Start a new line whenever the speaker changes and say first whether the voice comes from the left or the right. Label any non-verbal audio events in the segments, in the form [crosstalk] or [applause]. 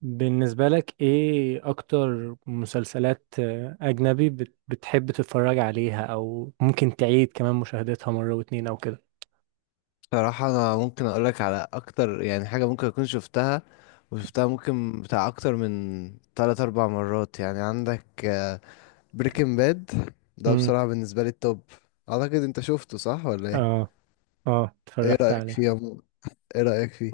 right: بالنسبة لك ايه اكتر مسلسلات اجنبي بتحب تتفرج عليها او ممكن تعيد كمان مشاهدتها مرة واتنين او كده.
left: صراحة أنا ممكن أقولك على أكتر، يعني حاجة ممكن أكون شفتها وشفتها، ممكن بتاع أكتر من تلات أربع مرات. يعني عندك بريكنج باد، ده
right: امم
left: بصراحة بالنسبة لي التوب. أعتقد أنت شفته، صح ولا إيه؟
right: اه اه،
left: إيه
right: اتفرجت
left: رأيك فيه
right: عليها.
left: يا عمو؟ إيه رأيك فيه؟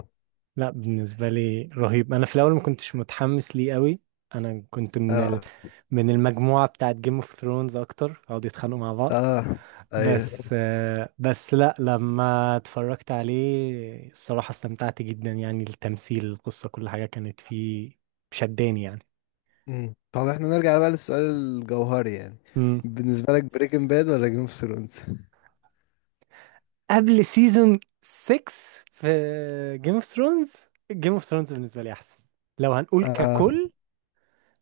right: لا، بالنسبة لي رهيب. انا في الاول ما كنتش متحمس ليه قوي. انا كنت
left: آه.
right: من المجموعة بتاعت جيم اوف ثرونز اكتر، قعدوا يتخانقوا مع بعض.
left: آه. أيوه.
right: بس بس لا، لما اتفرجت عليه الصراحة استمتعت جدا، يعني التمثيل، القصة، كل حاجة كانت فيه شداني يعني.
left: أمم. طب إحنا نرجع بقى للسؤال الجوهري، يعني
right: مم.
left: بالنسبة لك بريكنج باد ولا جيم اوف ثرونز؟
right: قبل سيزون 6 في جيم اوف ثرونز، جيم اوف ثرونز بالنسبه لي احسن لو هنقول
left: آه،
right: ككل.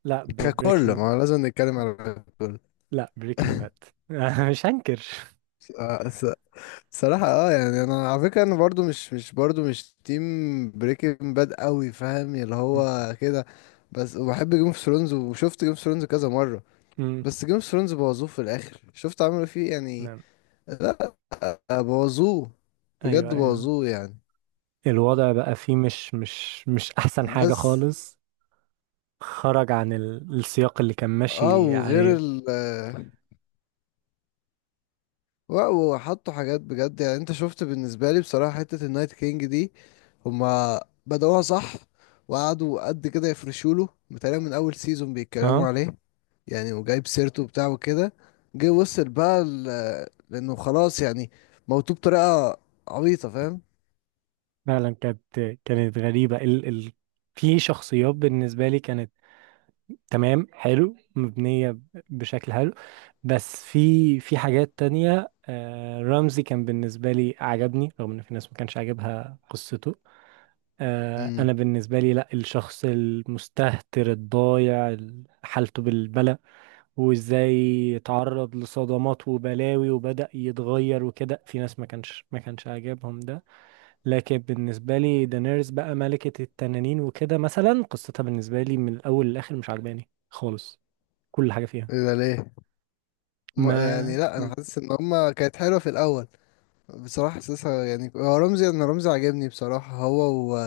right: لا
left: ككل
right: بريكنج
left: ما هو لازم نتكلم على ككل.
right: لا، بريكنج باد. [laughs] مش هنكر.
left: آه، صراحة يعني انا على فكرة انا برضو مش تيم بريكنج باد قوي، فاهم؟ اللي
right: مم.
left: هو كده. بس وبحب جيم اوف ثرونز وشفت جيم اوف ثرونز كذا مرة،
right: مم.
left: بس جيم اوف ثرونز بوظوه في الاخر. شفت عملوا فيه يعني،
right: نعم.
left: بوظوه. بجد
right: ايوه، ايوه.
left: بوظوه يعني.
right: الوضع بقى فيه مش احسن حاجه
left: بس
right: خالص. خرج عن السياق اللي كان
left: اه
right: ماشي
left: وغير
right: عليه.
left: ال آه، لا وحطوا حاجات بجد، يعني انت شفت بالنسبة لي بصراحة حتة النايت كينج دي، هما بدأوها صح وقعدوا قد كده يفرشوا له، بتهيألي من أول سيزون بيتكلموا
right: اه.
left: عليه يعني، وجايب سيرته بتاعه وكده. جه وصل بقى لأنه خلاص يعني موتوه بطريقة عبيطة، فاهم؟
right: فعلا كانت غريبه. ال ال في شخصيات بالنسبه لي كانت تمام، حلو، مبنيه بشكل حلو. بس في حاجات تانية رمزي كان بالنسبة لي عجبني، رغم ان في ناس ما كانش عاجبها قصته.
left: امم
right: انا بالنسبة لي لا، الشخص المستهتر الضايع، حالته بالبلى، وازاي اتعرض لصدمات وبلاوي وبدأ يتغير وكده، في ناس ما كانش عاجبهم ده. لكن بالنسبة لي دانيرز بقى، ملكة التنانين وكده مثلا، قصتها بالنسبة لي من الاول للاخر مش عجباني خالص، كل حاجة فيها.
left: ايه ده ليه؟ يعني
right: ما
left: لا انا حاسس ان هما كانت حلوه في الاول بصراحه. حاسسها يعني هو رمزي، انا رمزي عاجبني بصراحه. هو و...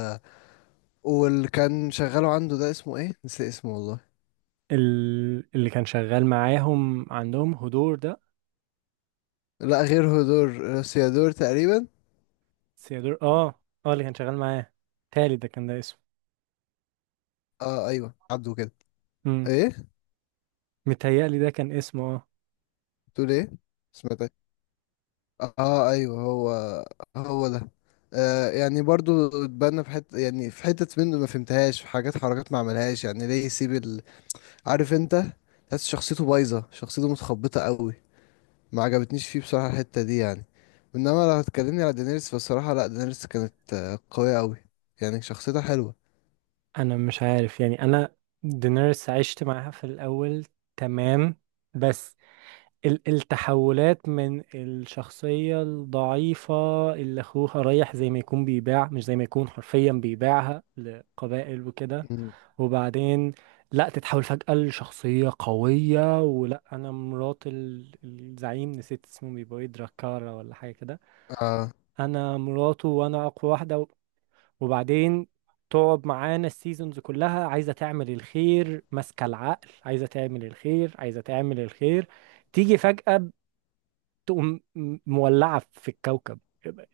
left: واللي كان شغاله عنده ده اسمه ايه؟ نسي اسمه والله.
right: اللي كان شغال معاهم عندهم هدور ده،
left: لا غير هدور، سيادور تقريبا.
right: سيادور. اه اللي كان شغال معاه، تالي ده كان، ده اسمه.
left: اه ايوه، عدوا كده.
right: امم.
left: ايه؟
right: متهيألي ده كان اسمه اه.
left: تقول ايه؟ سمعتك. اه ايوه، هو. هو ده. يعني برضو اتبنى في حته، يعني في حتت منه ما فهمتهاش، في حاجات حركات ما عملهاش، يعني ليه يسيب ال... عارف انت، تحس شخصيته بايظه، شخصيته متخبطه قوي. ما عجبتنيش فيه بصراحه الحته دي يعني. انما لو هتكلمني على دينيرس، فالصراحه لا دينيرس كانت قويه قوي. يعني شخصيتها حلوه.
right: انا مش عارف يعني. انا دينيرس عشت معاها في الاول، تمام، بس ال التحولات من الشخصية الضعيفة، اللي اخوها رايح زي ما يكون بيباع، مش زي ما يكون، حرفيا بيباعها لقبائل وكده،
left: مم.
right: وبعدين لا، تتحول فجأة لشخصية قوية، ولا أنا مرات الزعيم نسيت اسمه، بيبقى إيه، دراكارا ولا حاجة كده،
left: اه.
right: أنا مراته وأنا أقوى واحدة وبعدين تقعد معانا السيزونز كلها عايزة تعمل الخير، ماسكة العقل، عايزة تعمل الخير، عايزة تعمل الخير، تيجي فجأة تقوم مولعة في الكوكب.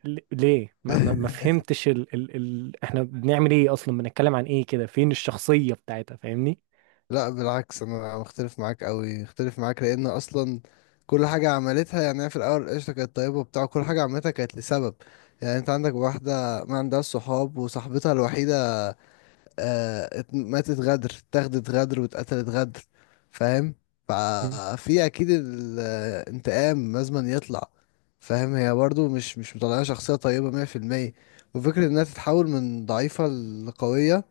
right: ليه؟ ما
left: [laughs]
right: فهمتش ال ال ال احنا بنعمل ايه اصلا؟ بنتكلم عن ايه كده؟ فين الشخصية بتاعتها؟ فاهمني؟
left: لا بالعكس، انا مختلف معاك قوي، اختلف معاك لان اصلا كل حاجه عملتها، يعني هي في الاول قشطه، كانت طيبه وبتاع. كل حاجه عملتها كانت لسبب، يعني انت عندك واحده ما عندهاش صحاب وصاحبتها الوحيده ماتت غدر، اتاخدت غدر، واتقتلت غدر، فاهم؟ ففي اكيد الانتقام لازم يطلع، فاهم؟ هي برضو مش مطلعه شخصيه طيبه 100%. وفكره انها تتحول من ضعيفه لقويه،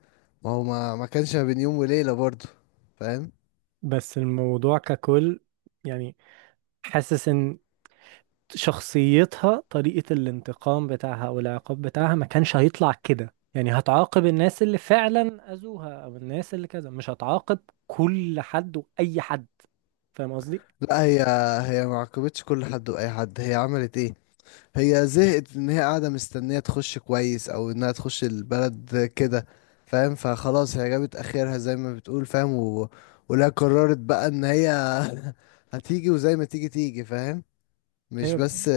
left: ما هو ما كانش ما بين يوم وليله برضو، فاهم؟
right: بس الموضوع ككل يعني، حاسس ان شخصيتها، طريقة الانتقام بتاعها او العقاب بتاعها، ما كانش هيطلع كده. يعني هتعاقب الناس اللي فعلا اذوها او الناس اللي كذا، مش هتعاقب كل حد واي حد، فاهم قصدي؟
left: لا، هي ما عاقبتش كل حد واي حد. هي عملت ايه؟ هي زهقت ان هي قاعده مستنيه تخش كويس، او انها تخش البلد كده، فاهم؟ فخلاص، هي جابت اخرها زي ما بتقول، فاهم؟ و... ولا قررت بقى ان هي [laughs] هتيجي، وزي ما تيجي تيجي، فاهم؟ مش
right: ايوه.
left: بس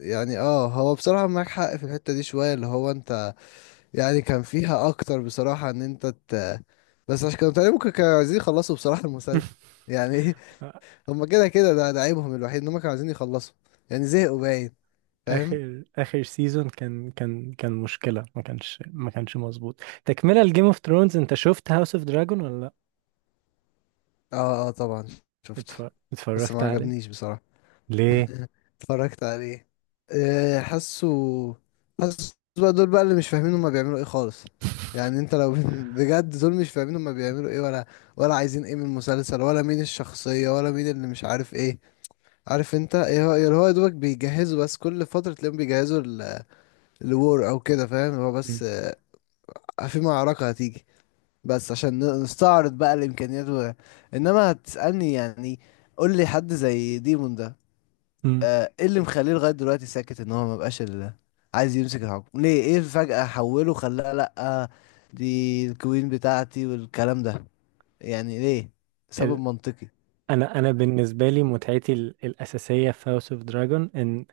left: يعني، هو بصراحه معاك حق في الحته دي شويه، اللي هو انت، يعني كان فيها اكتر بصراحه ان انت ت... بس عشان كانوا تقريبا، ممكن كانوا عايزين يخلصوا بصراحه المسلسل
right: [laughs]
left: يعني. [laughs] هما كده كده، ده ده عيبهم الوحيد، ان هما كانوا عايزين يخلصوا، يعني زهقوا باين، فاهم؟
right: اخر سيزون كان كان مشكلة، ما كانش مظبوط تكملة لجيم اوف ثرونز. انت شفت هاوس اوف دراجون ولا لا؟
left: اه اه، طبعا شفته. بس
right: اتفرجت
left: ما
right: عليه.
left: عجبنيش بصراحة.
right: ليه؟
left: [laughs] اتفرجت عليه. آه، حاسه حاسه بقى دول بقى اللي مش فاهمين هما بيعملوا ايه خالص. يعني انت لو [laughs] بجد، دول مش فاهمين هما بيعملوا ايه، ولا عايزين ايه من المسلسل، ولا مين الشخصية، ولا مين اللي مش عارف ايه. عارف انت ايه هو اللي هو، يا دوبك بيجهزوا، بس كل فترة تلاقيهم بيجهزوا الوور او كده، فاهم؟ هو بس
right: [laughs]
left: في معركة هتيجي، بس عشان نستعرض بقى الامكانيات. و... انما هتسالني يعني قول لي حد زي ديمون ده،
right: مم.
left: ايه اللي مخليه لغايه دلوقتي ساكت؟ ان هو ما بقاش ال... عايز يمسك الحكم ليه؟ ايه فجاه حوله، خلاه لا دي الكوين بتاعتي والكلام ده، يعني ليه؟ سبب منطقي.
right: انا بالنسبه لي متعتي الاساسيه في هاوس اوف دراجون، ان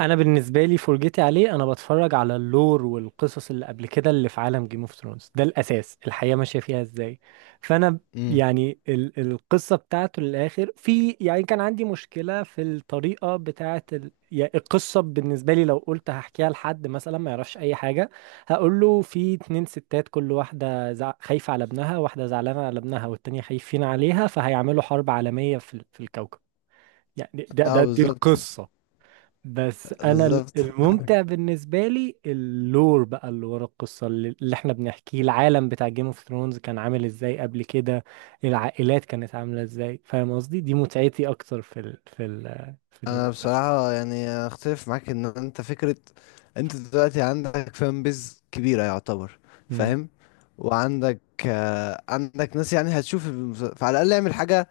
right: انا بالنسبه لي فرجتي عليه، انا بتفرج على اللور والقصص اللي قبل كده، اللي في عالم جيم اوف ثرونز ده، الاساس الحياه ماشيه فيها ازاي. فانا
left: امم.
right: يعني ال القصه بتاعته للاخر، في يعني كان عندي مشكله في الطريقه بتاعه ال، يعني القصه بالنسبه لي، لو قلت هحكيها لحد مثلا ما يعرفش اي حاجه، هقول له في اتنين ستات، كل واحده خايفه على ابنها، واحده زعلانه على ابنها والتانيه خايفين عليها، فهيعملوا حرب عالميه في الكوكب. يعني ده
left: اه
right: ده دي
left: بالظبط.
right: القصه. بس انا
left: بالظبط.
right: الممتع بالنسبه لي اللور بقى اللي ورا القصه اللي احنا بنحكيه، العالم بتاع جيم اوف ثرونز كان عامل ازاي قبل كده، العائلات كانت عامله ازاي، فاهم قصدي؟ دي متعتي اكتر في
left: انا
right: المسلسل.
left: بصراحة يعني اختلف معاك، ان انت فكرة، انت دلوقتي عندك فان بيز كبيرة يعتبر،
right: امم.
left: فاهم؟ وعندك عندك ناس، يعني هتشوف فعلى الاقل اعمل حاجة،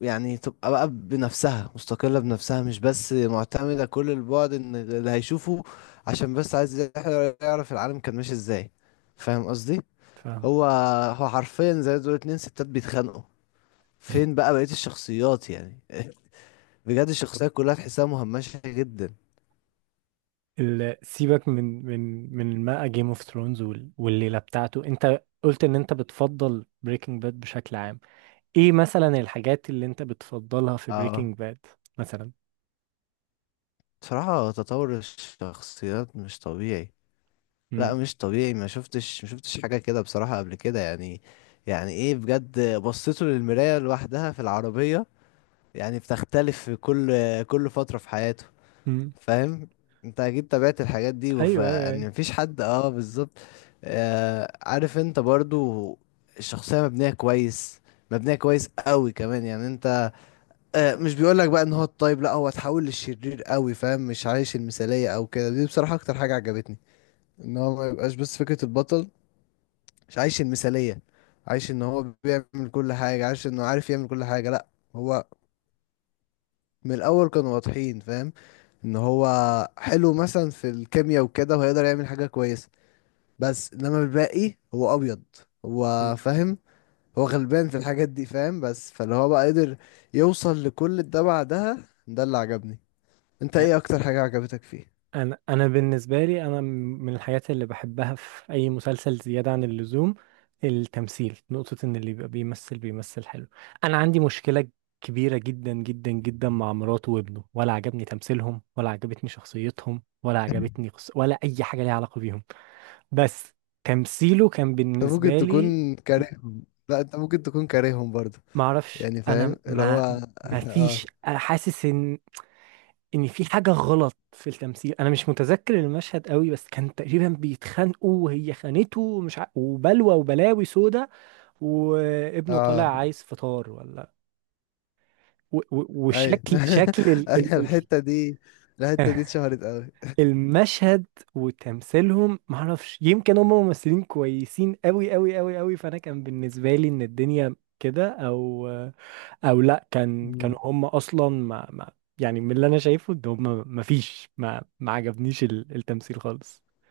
left: يعني تبقى بقى بنفسها، مستقلة بنفسها، مش بس معتمدة كل البعد ان اللي هيشوفه عشان بس عايز يعرف العالم كان ماشي ازاي، فاهم قصدي؟
right: فاهم.
left: هو هو حرفيا زي دول، اتنين ستات بيتخانقوا. فين بقى بقية الشخصيات يعني؟ [laughs] بجد الشخصيات كلها تحسها مهمشة جدا.
right: سيبك من ما جيم اوف ثرونز والليله بتاعته. انت قلت ان انت بتفضل بريكنج باد بشكل عام. ايه مثلا الحاجات اللي انت بتفضلها في
left: اه،
right: بريكنج باد مثلا؟
left: بصراحة تطور الشخصيات مش طبيعي. لا
right: امم.
left: مش طبيعي، ما شفتش حاجة كده بصراحة قبل كده يعني. يعني ايه بجد، بصيته للمراية لوحدها في العربية، يعني بتختلف في كل فترة في حياته،
right: امم.
left: فاهم؟ انت اكيد تابعت الحاجات دي،
right: ايوه.
left: يعني مفيش حد، اه بالظبط. عارف انت، برضو الشخصية مبنية كويس، مبنية كويس قوي كمان يعني انت، مش بيقول لك بقى ان هو الطيب لا هو اتحول للشرير قوي، فاهم؟ مش عايش المثالية او كده، دي بصراحة اكتر حاجة عجبتني، ان هو ما يبقاش بس فكرة البطل، مش عايش المثالية، عايش ان هو بيعمل كل حاجة، عايش انه عارف يعمل كل حاجة، لا. هو من الاول كانوا واضحين، فاهم؟ ان هو حلو مثلا في الكيمياء وكده، وهيقدر يعمل حاجة كويسة، بس انما الباقي هو ابيض،
right: مم.
left: هو فاهم، هو غلبان في الحاجات دي، فاهم؟ بس فاللي هو بقى قدر يوصل لكل ده بعدها، ده اللي عجبني. انت ايه اكتر حاجة عجبتك فيه؟
right: انا بالنسبه لي من الحاجات اللي بحبها في اي مسلسل زياده عن اللزوم، التمثيل، نقطه، ان اللي بيبقى بيمثل بيمثل حلو. انا عندي مشكله كبيره جدا جدا جدا مع مراته وابنه، ولا عجبني تمثيلهم، ولا عجبتني شخصيتهم، ولا عجبتني ولا اي حاجه ليها علاقه بيهم. بس تمثيله كان
left: انت ممكن
right: بالنسبه لي.
left: تكون كارههم. لا انت ممكن تكون كارههم برضه.
right: ما اعرفش
left: يعني
right: انا
left: فاهم اللي هو.
right: ما ما
left: [laughs] اه
right: فيش حاسس ان في حاجه غلط في التمثيل. انا مش متذكر المشهد قوي، بس كان تقريبا بيتخانقوا وهي خانته وبلوى وبلاوي سودا، وابنه طالع
left: اه
right: عايز فطار ولا،
left: ايوه.
right: وشكل
left: [laughs]
right: [laughs]
left: الحتة دي الحتة دي اتشهرت
right: المشهد. وتمثيلهم معرفش، يمكن هم ممثلين كويسين قوي قوي قوي قوي فانا كان بالنسبه لي ان الدنيا كده، او او لا، كان
left: قوي
right: كانوا هم اصلا، ما ما يعني من اللي انا شايفه ان هم ما فيش، ما ما عجبنيش التمثيل خالص